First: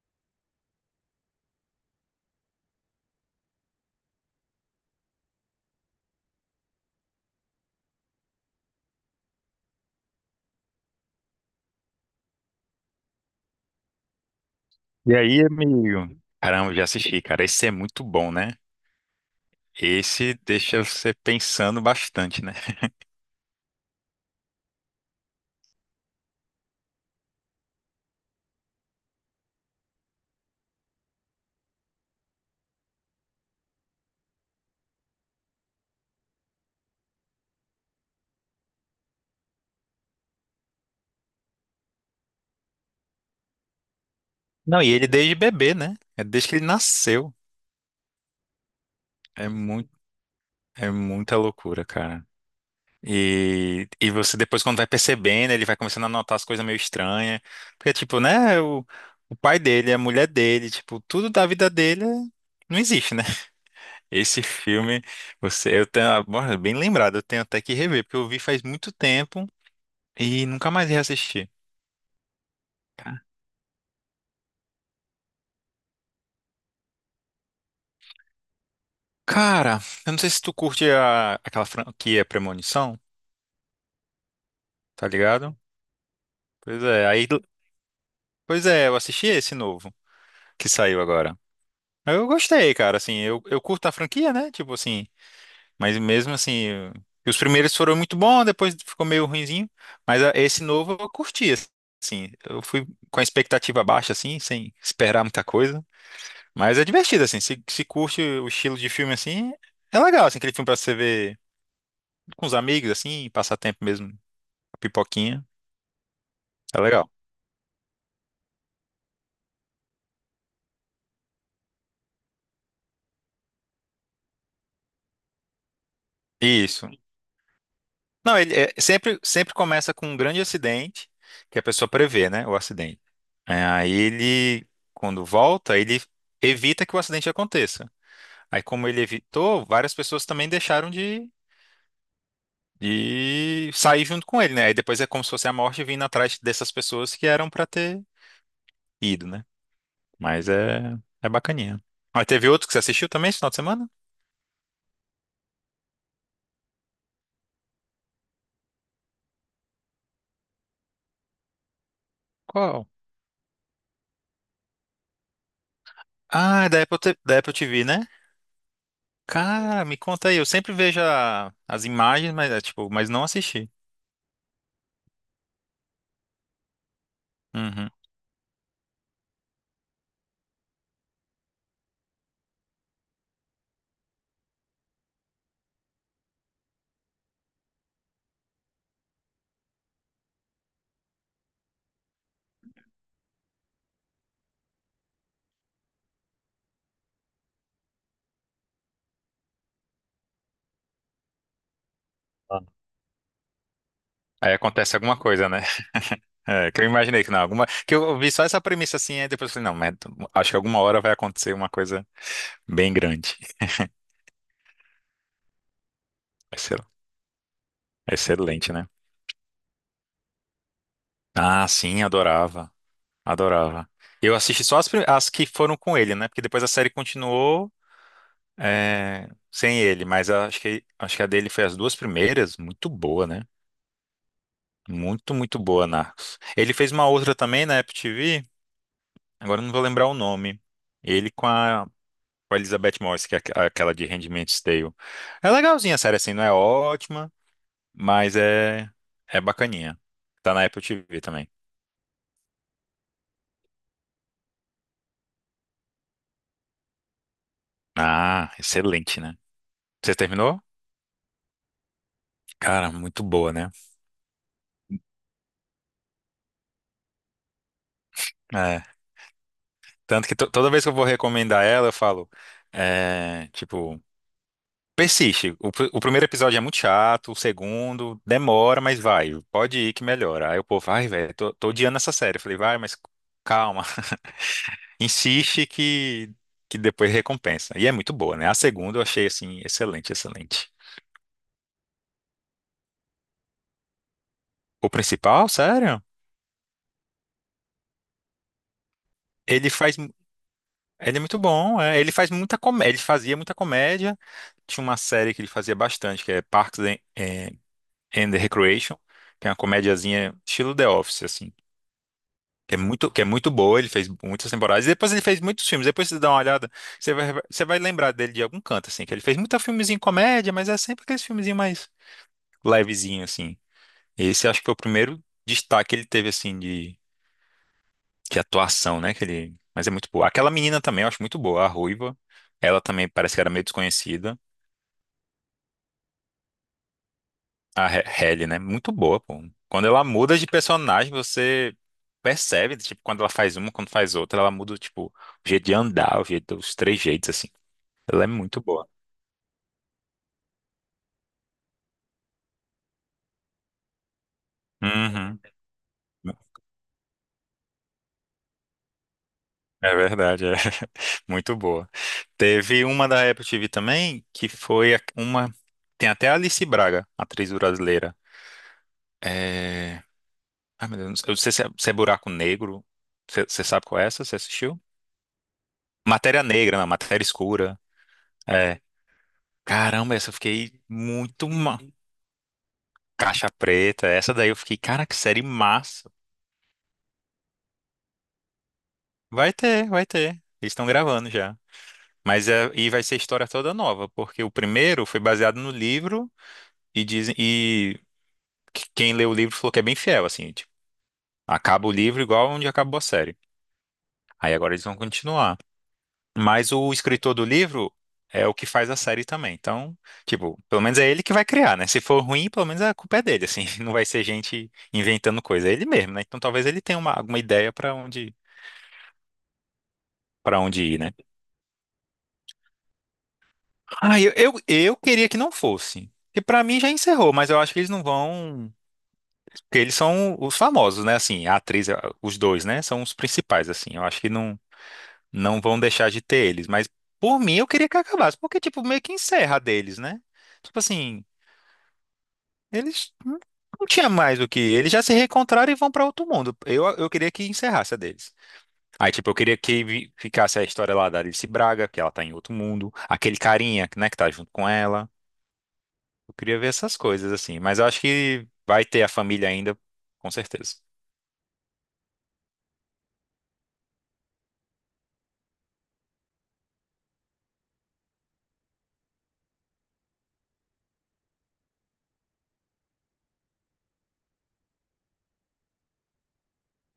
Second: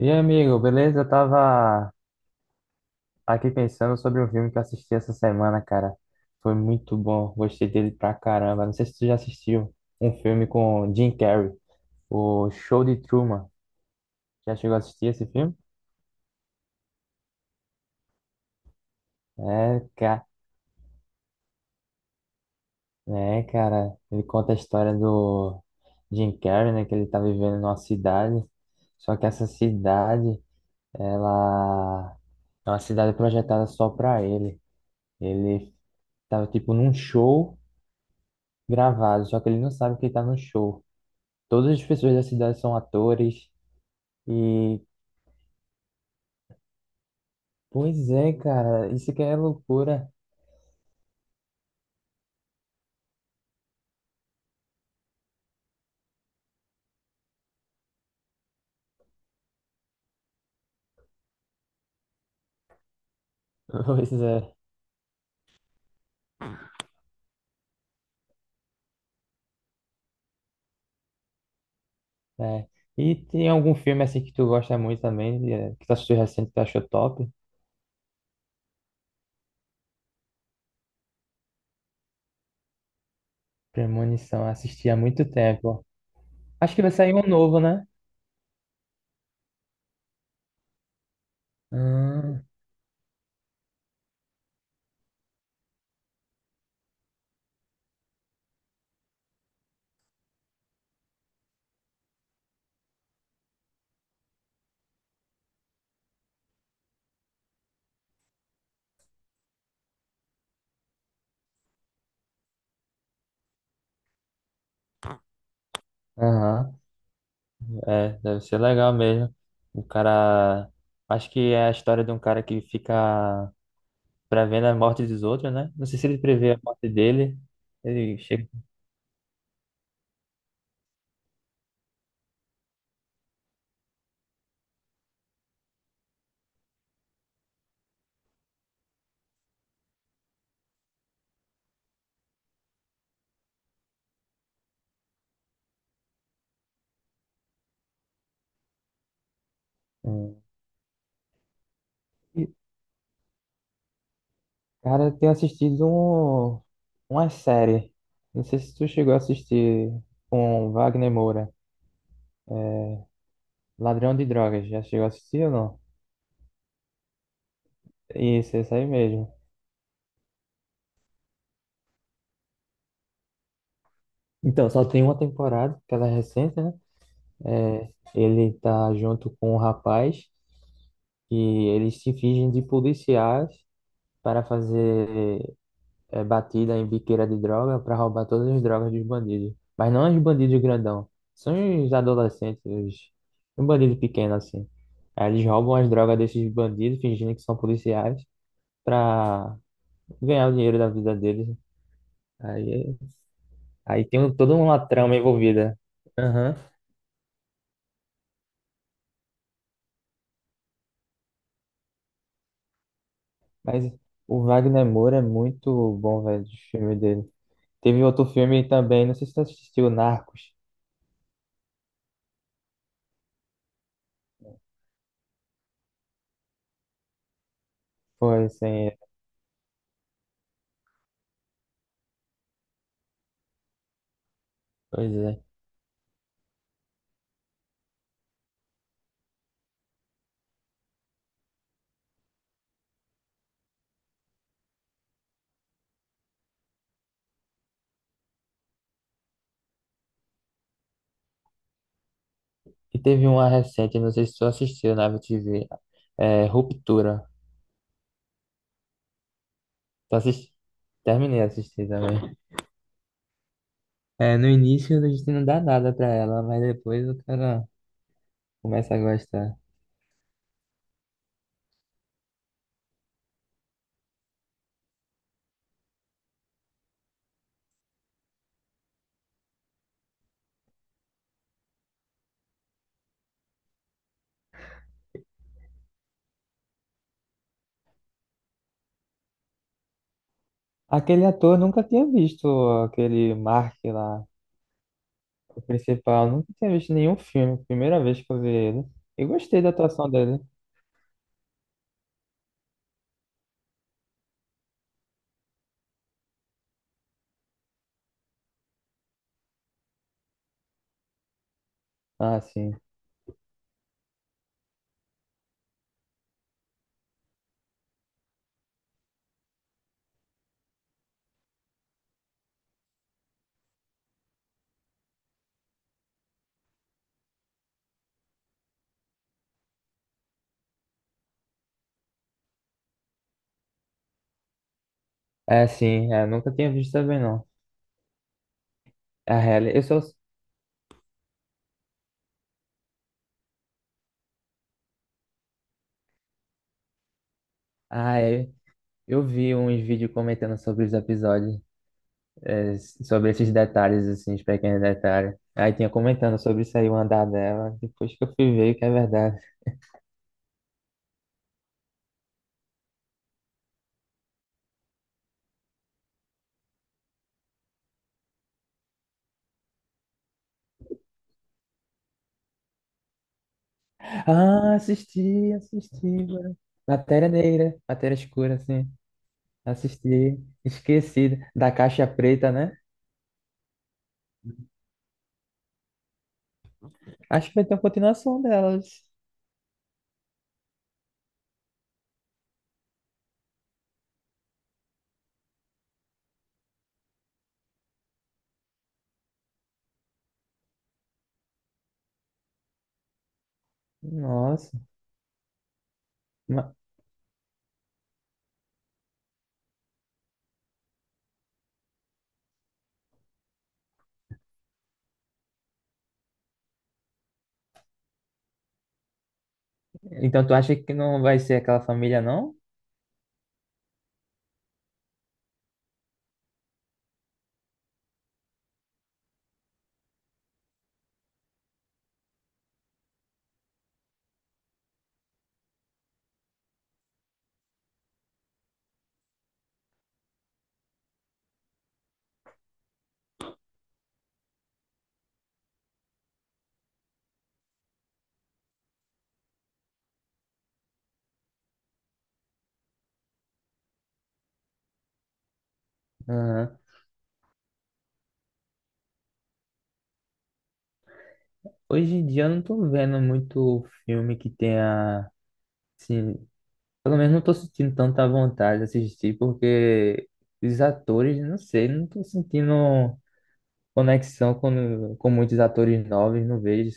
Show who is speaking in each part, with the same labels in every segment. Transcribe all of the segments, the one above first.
Speaker 1: E aí, amigo, beleza? Eu tava aqui pensando sobre um filme que eu assisti essa semana, cara. Foi muito bom, gostei dele pra caramba. Não sei se tu já assistiu um filme com Jim Carrey, o Show de Truman. Já chegou a assistir
Speaker 2: E
Speaker 1: esse
Speaker 2: aí,
Speaker 1: filme?
Speaker 2: amigo? Caramba, já assisti, cara. Esse é muito bom, né?
Speaker 1: É, cara,
Speaker 2: Esse deixa você pensando bastante, né?
Speaker 1: é, cara. Ele conta a história do Jim Carrey, né? Que ele tá vivendo numa cidade. Só que essa cidade, ela é uma cidade projetada só pra ele. Ele tava tipo num show gravado, só que ele não sabe que ele tá no show. Todas as pessoas da cidade são atores e
Speaker 2: Não, e ele desde bebê, né? É desde que ele nasceu.
Speaker 1: pois é, cara, isso que é
Speaker 2: É muito,
Speaker 1: loucura.
Speaker 2: é muita loucura, cara. E você depois, quando vai percebendo, ele vai começando a notar as coisas meio estranhas. Porque, tipo, né? O pai dele, a mulher dele, tipo, tudo da vida dele não existe, né?
Speaker 1: Pois
Speaker 2: Esse
Speaker 1: é,
Speaker 2: filme, você, eu tenho, bom, bem lembrado, eu tenho até que rever, porque eu vi faz muito tempo e nunca mais reassisti.
Speaker 1: é. E tem algum filme assim que tu gosta muito também, que tu assistiu recente que tu achou top?
Speaker 2: Cara, eu não sei se tu curte aquela franquia Premonição,
Speaker 1: Premonição, eu assisti há
Speaker 2: tá
Speaker 1: muito
Speaker 2: ligado?
Speaker 1: tempo. Acho que
Speaker 2: Pois
Speaker 1: vai
Speaker 2: é,
Speaker 1: sair um
Speaker 2: aí,
Speaker 1: novo, né?
Speaker 2: pois é, eu assisti esse novo que saiu agora. Eu
Speaker 1: Hum.
Speaker 2: gostei, cara, assim, eu curto a franquia, né? Tipo assim, mas mesmo assim, os primeiros foram muito bons, depois ficou meio ruinzinho, mas esse novo eu curti, assim, eu fui com a expectativa baixa, assim, sem esperar muita coisa, mas é divertido, assim, se curte o estilo de filme, assim, é legal, assim, aquele filme pra você ver com os amigos, assim, passar tempo mesmo, pipoquinha.
Speaker 1: Aham.
Speaker 2: É legal.
Speaker 1: É, deve ser legal mesmo. O cara, acho que é a história de um cara que fica prevendo a morte dos outros, né? Não sei se ele prevê a
Speaker 2: Isso.
Speaker 1: morte dele. Ele.
Speaker 2: Não, ele é- sempre, sempre começa com um grande acidente, que a pessoa prevê, né, o acidente. É, aí ele, quando volta, ele evita que o acidente aconteça. Aí, como ele evitou, várias pessoas também deixaram de sair junto com ele, né? Aí depois é como se fosse a morte vindo atrás dessas pessoas que eram pra ter ido, né?
Speaker 1: Hum.
Speaker 2: Mas é, é bacaninha. Aí teve
Speaker 1: E,
Speaker 2: outro que você assistiu também esse final de semana?
Speaker 1: cara, eu tenho assistido uma série. Não sei se tu chegou a assistir com Wagner Moura,
Speaker 2: Qual?
Speaker 1: Ladrão de Drogas. Já chegou a assistir ou não?
Speaker 2: Ah, é da Apple TV, né?
Speaker 1: Isso aí mesmo.
Speaker 2: Cara, me conta aí. Eu sempre vejo as imagens, mas é tipo, mas não assisti.
Speaker 1: Então, só tem uma temporada, que ela é recente, né? É,
Speaker 2: Uhum.
Speaker 1: ele tá junto com um rapaz e eles se fingem de policiais para fazer, é, batida em biqueira de droga para roubar todas as drogas dos bandidos. Mas não os bandidos grandão, são os adolescentes, os... um bandido pequeno assim. Aí eles roubam as drogas desses bandidos, fingindo que são policiais, para ganhar o dinheiro da vida deles.
Speaker 2: Ah.
Speaker 1: Aí, aí tem um-
Speaker 2: Aí
Speaker 1: toda uma
Speaker 2: acontece
Speaker 1: trama
Speaker 2: alguma coisa, né?
Speaker 1: envolvida. Aham.
Speaker 2: É, que eu imaginei que não, alguma, que eu vi só essa premissa assim, aí depois eu falei, não, mas acho que alguma hora vai acontecer uma coisa bem grande.
Speaker 1: Mas o Wagner Moura é muito bom, velho, os
Speaker 2: Vai ser
Speaker 1: filmes dele. Teve outro filme
Speaker 2: excelente, né?
Speaker 1: também, não sei se você assistiu, Narcos.
Speaker 2: Ah, sim, adorava, adorava. Eu assisti só as, as que foram com ele, né? Porque depois a série continuou
Speaker 1: Foi, assim,
Speaker 2: é, sem ele, mas acho que a dele foi as duas primeiras, muito boa, né?
Speaker 1: pois
Speaker 2: Muito,
Speaker 1: é.
Speaker 2: muito boa, Narcos. Ele fez uma outra também na Apple TV, agora eu não vou lembrar o nome. Ele com com a Elizabeth Moss, que é aquela de Handmaid's Tale. É legalzinha a série, assim, não é ótima, mas é, é bacaninha. Tá na Apple TV também.
Speaker 1: E teve uma recente, não sei se tu assistiu na TV, é, Ruptura.
Speaker 2: Ah, excelente, né? Você
Speaker 1: Tu assisti...
Speaker 2: terminou?
Speaker 1: Terminei de assistir também.
Speaker 2: Cara, muito boa, né?
Speaker 1: É, no início a gente não dá nada pra ela, mas depois o cara
Speaker 2: É.
Speaker 1: começa a gostar.
Speaker 2: Tanto que toda vez que eu vou recomendar ela, eu falo, é, tipo. Persiste. O primeiro episódio é muito chato, o segundo demora, mas vai, pode ir que melhora. Aí o povo, ai, velho, tô odiando essa série. Eu falei, vai, mas calma, insiste que depois recompensa. E é muito boa, né? A segunda eu achei, assim, excelente, excelente.
Speaker 1: Aquele ator, nunca tinha visto aquele Mark lá,
Speaker 2: O principal,
Speaker 1: o
Speaker 2: sério,
Speaker 1: principal, nunca tinha visto nenhum filme, primeira vez que eu vi ele. Eu gostei da
Speaker 2: ele faz,
Speaker 1: atuação dele.
Speaker 2: ele é muito bom, é, ele faz muita comédia, ele fazia muita comédia. Tinha uma série que ele fazia bastante, que é Parks and Recreation, que é uma comédiazinha estilo The Office, assim.
Speaker 1: Ah, sim.
Speaker 2: Que é muito boa, ele fez muitas temporadas. E depois ele fez muitos filmes. Depois você dá uma olhada, você vai lembrar dele de algum canto, assim. Que ele fez muita filmezinho comédia, mas é sempre aqueles filmezinho mais levezinho, assim. Esse acho que foi o primeiro destaque que ele teve, assim, de atuação, né? Que ele, mas é muito boa. Aquela menina também eu acho muito boa, a Ruiva. Ela também parece que era meio desconhecida.
Speaker 1: É, sim, é, nunca tinha visto também não.
Speaker 2: A Halle, né? Muito boa,
Speaker 1: É, a
Speaker 2: pô.
Speaker 1: real, eu
Speaker 2: Quando
Speaker 1: só.
Speaker 2: ela muda de personagem, você percebe, tipo, quando ela faz uma, quando faz outra, ela muda, tipo, o jeito de andar, o jeito, os três jeitos, assim.
Speaker 1: Ah,
Speaker 2: Ela é
Speaker 1: é,
Speaker 2: muito boa.
Speaker 1: eu vi uns vídeos comentando sobre os episódios, é, sobre esses detalhes, assim, os pequenos detalhes.
Speaker 2: Uhum.
Speaker 1: Aí tinha comentando sobre isso aí, o andar dela. Depois que eu fui ver que é verdade.
Speaker 2: É verdade, é muito boa. Teve uma da Apple TV também, que foi a- uma. Tem até a Alice Braga, atriz brasileira. É... Ai, meu Deus, eu não sei se é, se é Buraco Negro. Você sabe qual é essa? Você
Speaker 1: Ah,
Speaker 2: assistiu?
Speaker 1: assisti, assisti,
Speaker 2: Matéria
Speaker 1: mano.
Speaker 2: Negra, não, Matéria
Speaker 1: Matéria negra,
Speaker 2: Escura.
Speaker 1: matéria escura,
Speaker 2: É.
Speaker 1: assim.
Speaker 2: Caramba, essa eu
Speaker 1: Assisti,
Speaker 2: fiquei
Speaker 1: esqueci
Speaker 2: muito.
Speaker 1: da caixa preta, né?
Speaker 2: Caixa Preta, essa daí eu fiquei, cara, que série massa.
Speaker 1: Acho que vai ter uma continuação delas.
Speaker 2: Vai ter, vai ter. Eles estão gravando já. Mas é, e vai ser história toda nova, porque o primeiro foi baseado no livro e dizem quem leu o livro falou que é bem fiel, assim, tipo, acaba o livro igual onde acabou a série. Aí agora
Speaker 1: Nossa.
Speaker 2: eles vão continuar. Mas
Speaker 1: Ma-
Speaker 2: o escritor do livro é o que faz a série também. Então, tipo, pelo menos é ele que vai criar, né? Se for ruim, pelo menos a culpa é dele, assim, não vai ser gente inventando coisa, é ele mesmo, né? Então talvez ele tenha alguma ideia pra onde
Speaker 1: Então tu
Speaker 2: para
Speaker 1: acha
Speaker 2: onde
Speaker 1: que
Speaker 2: ir, né?
Speaker 1: não vai ser aquela família, não?
Speaker 2: Ah, eu queria que não fosse. Que pra mim já encerrou, mas eu acho que eles não vão. Porque eles são os famosos, né? Assim, a atriz, a- os dois, né? São os principais, assim. Eu acho que não, não vão deixar de ter eles. Mas, por mim, eu queria que acabasse. Porque, tipo, meio que encerra a deles, né? Tipo assim, eles não tinha mais o que. Eles já se reencontraram e vão pra outro mundo. Eu queria que encerrasse a deles. Aí, tipo, eu queria que ficasse a história lá da Alice Braga, que ela tá em outro mundo. Aquele carinha, né, que tá junto com ela. Eu queria ver
Speaker 1: Aham.
Speaker 2: essas coisas, assim. Mas eu acho que vai ter a família ainda, com certeza.
Speaker 1: Hoje em dia eu não tô vendo muito filme que tenha, assim. Pelo menos não tô sentindo tanta vontade de assistir, porque os atores, não sei, não tô sentindo conexão com muitos atores novos, não vejo.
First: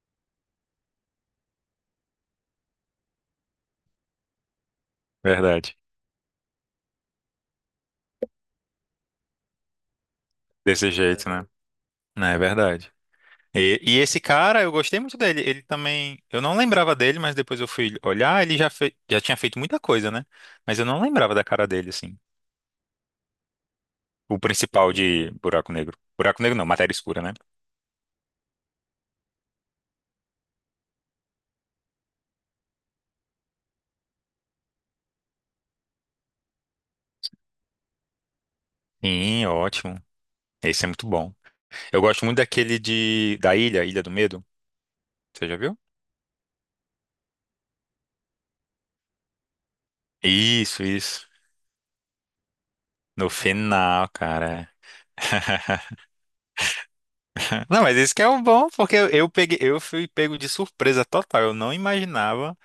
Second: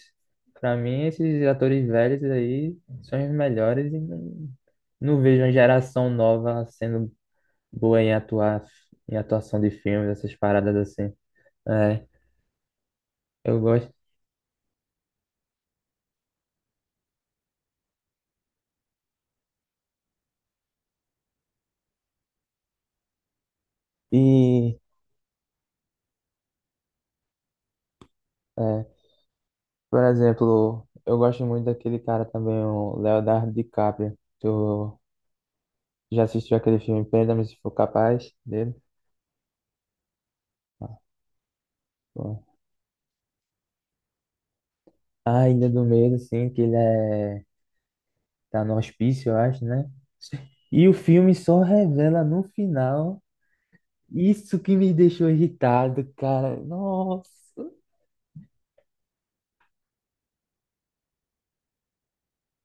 Speaker 1: Pra mim, esses atores velhos aí são os melhores e não, não vejo uma
Speaker 2: Verdade.
Speaker 1: geração nova sendo boa em atuar, em atuação de filmes, essas paradas
Speaker 2: Desse
Speaker 1: assim.
Speaker 2: jeito, né?
Speaker 1: É,
Speaker 2: Né, é verdade.
Speaker 1: eu
Speaker 2: E,
Speaker 1: gosto.
Speaker 2: e esse cara, eu gostei muito dele. Ele também. Eu não lembrava dele, mas depois eu fui olhar, ele já, já tinha feito muita coisa, né? Mas eu não lembrava da cara dele, assim. O
Speaker 1: E,
Speaker 2: principal de Buraco Negro. Buraco Negro não, Matéria Escura, né?
Speaker 1: é, por exemplo, eu gosto muito daquele cara também, o Leonardo DiCaprio. Tu já assistiu aquele filme Perdão-me se for capaz dele?
Speaker 2: Sim, ótimo. Esse é muito bom. Eu gosto muito
Speaker 1: Bom.
Speaker 2: daquele de. Da Ilha, Ilha do Medo.
Speaker 1: A
Speaker 2: Você já
Speaker 1: Ilha
Speaker 2: viu?
Speaker 1: do Medo, assim, que ele é... tá no hospício, eu acho, né?
Speaker 2: Isso,
Speaker 1: E o
Speaker 2: isso.
Speaker 1: filme só revela no final.
Speaker 2: No final,
Speaker 1: Isso
Speaker 2: cara.
Speaker 1: que me deixou irritado, cara. Nossa.
Speaker 2: Não, mas esse que é o bom, porque eu peguei, eu fui pego de surpresa total. Eu não imaginava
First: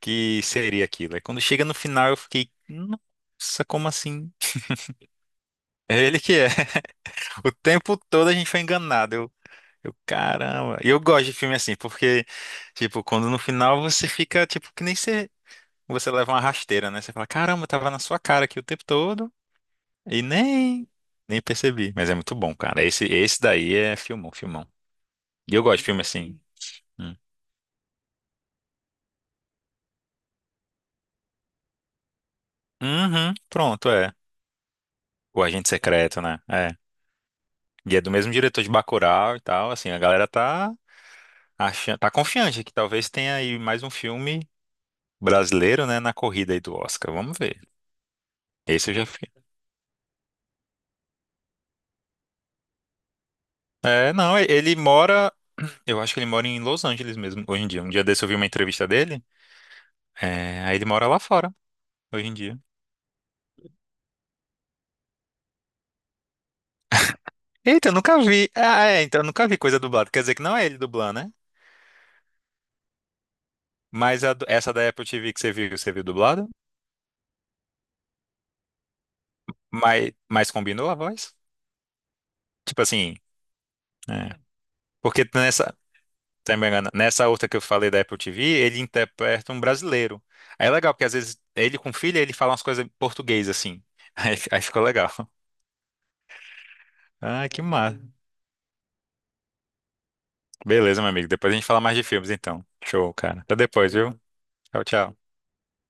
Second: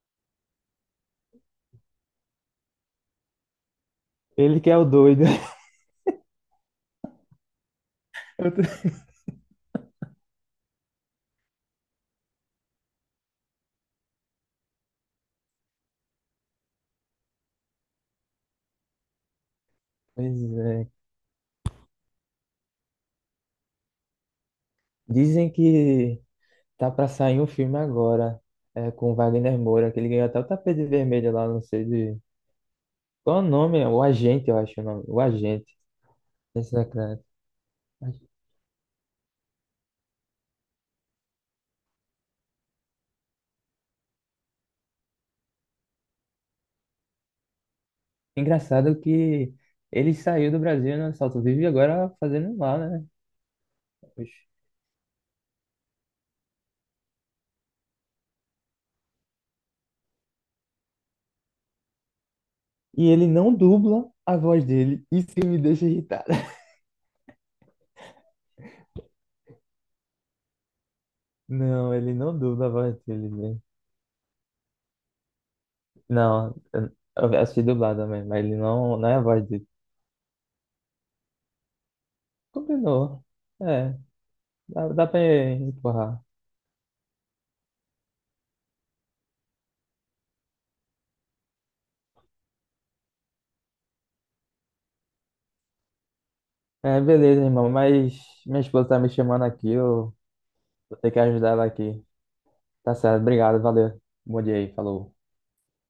Speaker 2: que seria aquilo. Aí quando chega no final, eu fiquei, nossa, como assim?
Speaker 1: Ele que é o doido.
Speaker 2: É ele que é. O tempo todo a gente
Speaker 1: Eu
Speaker 2: foi
Speaker 1: tô-
Speaker 2: enganado. Eu, caramba. E eu gosto de filme assim, porque, tipo, quando no final você fica, tipo, que nem você, você leva uma rasteira, né? Você fala, caramba, tava na sua cara aqui o tempo todo e
Speaker 1: Pois é.
Speaker 2: nem percebi. Mas é muito bom, cara. Esse daí é filmão, filmão.
Speaker 1: Dizem
Speaker 2: E eu gosto de filme
Speaker 1: que
Speaker 2: assim.
Speaker 1: tá pra
Speaker 2: Hum.
Speaker 1: sair um filme agora, é, com o Wagner Moura, que ele ganhou até o tapete vermelho lá, não sei de...
Speaker 2: Uhum,
Speaker 1: Qual é o nome?
Speaker 2: pronto,
Speaker 1: O
Speaker 2: é.
Speaker 1: Agente, eu acho o nome. O
Speaker 2: O
Speaker 1: Agente.
Speaker 2: Agente Secreto, né? É.
Speaker 1: Esse é claro.
Speaker 2: E é do mesmo diretor de Bacurau e tal, assim, a galera tá. Acha- tá confiante que talvez tenha aí mais um filme brasileiro, né, na corrida aí do Oscar. Vamos ver. Esse eu
Speaker 1: Engraçado
Speaker 2: já fiquei.
Speaker 1: que ele saiu do Brasil, né? Só vive agora fazendo lá, né?
Speaker 2: É, não, e-
Speaker 1: Oxe.
Speaker 2: ele mora. Eu acho que ele mora em Los Angeles mesmo, hoje em dia. Um dia desse eu vi uma entrevista dele. É, aí ele mora lá fora, hoje em dia.
Speaker 1: E ele não dubla a voz dele. Isso que me deixa irritada.
Speaker 2: Eita, eu nunca vi. Ah, é, então eu nunca vi coisa dublada. Quer dizer que não é ele dublando, né?
Speaker 1: Não, ele não dubla a voz dele, velho.
Speaker 2: Mas a do- essa da Apple TV que você viu dublada?
Speaker 1: Não, eu assisti dublado também, mas ele não, não é a voz dele.
Speaker 2: Mas combinou a voz? Tipo assim.
Speaker 1: Combinou. É,
Speaker 2: É.
Speaker 1: dá pra
Speaker 2: Porque nessa,
Speaker 1: empurrar.
Speaker 2: se eu não me engano, nessa outra que eu falei da Apple TV, ele interpreta um brasileiro. Aí é legal, porque às vezes ele com filha, ele fala umas coisas em português, assim. Aí, aí ficou legal.
Speaker 1: É, beleza,
Speaker 2: Ah, que
Speaker 1: irmão,
Speaker 2: massa.
Speaker 1: mas minha esposa tá me chamando aqui, eu vou
Speaker 2: Beleza, meu
Speaker 1: ter que
Speaker 2: amigo.
Speaker 1: ajudar
Speaker 2: Depois a
Speaker 1: ela
Speaker 2: gente fala mais de
Speaker 1: aqui.
Speaker 2: filmes, então.
Speaker 1: Tá
Speaker 2: Show,
Speaker 1: certo,
Speaker 2: cara. Até
Speaker 1: obrigado,
Speaker 2: depois,
Speaker 1: valeu.
Speaker 2: viu?
Speaker 1: Bom dia aí,
Speaker 2: Tchau,
Speaker 1: falou.
Speaker 2: tchau.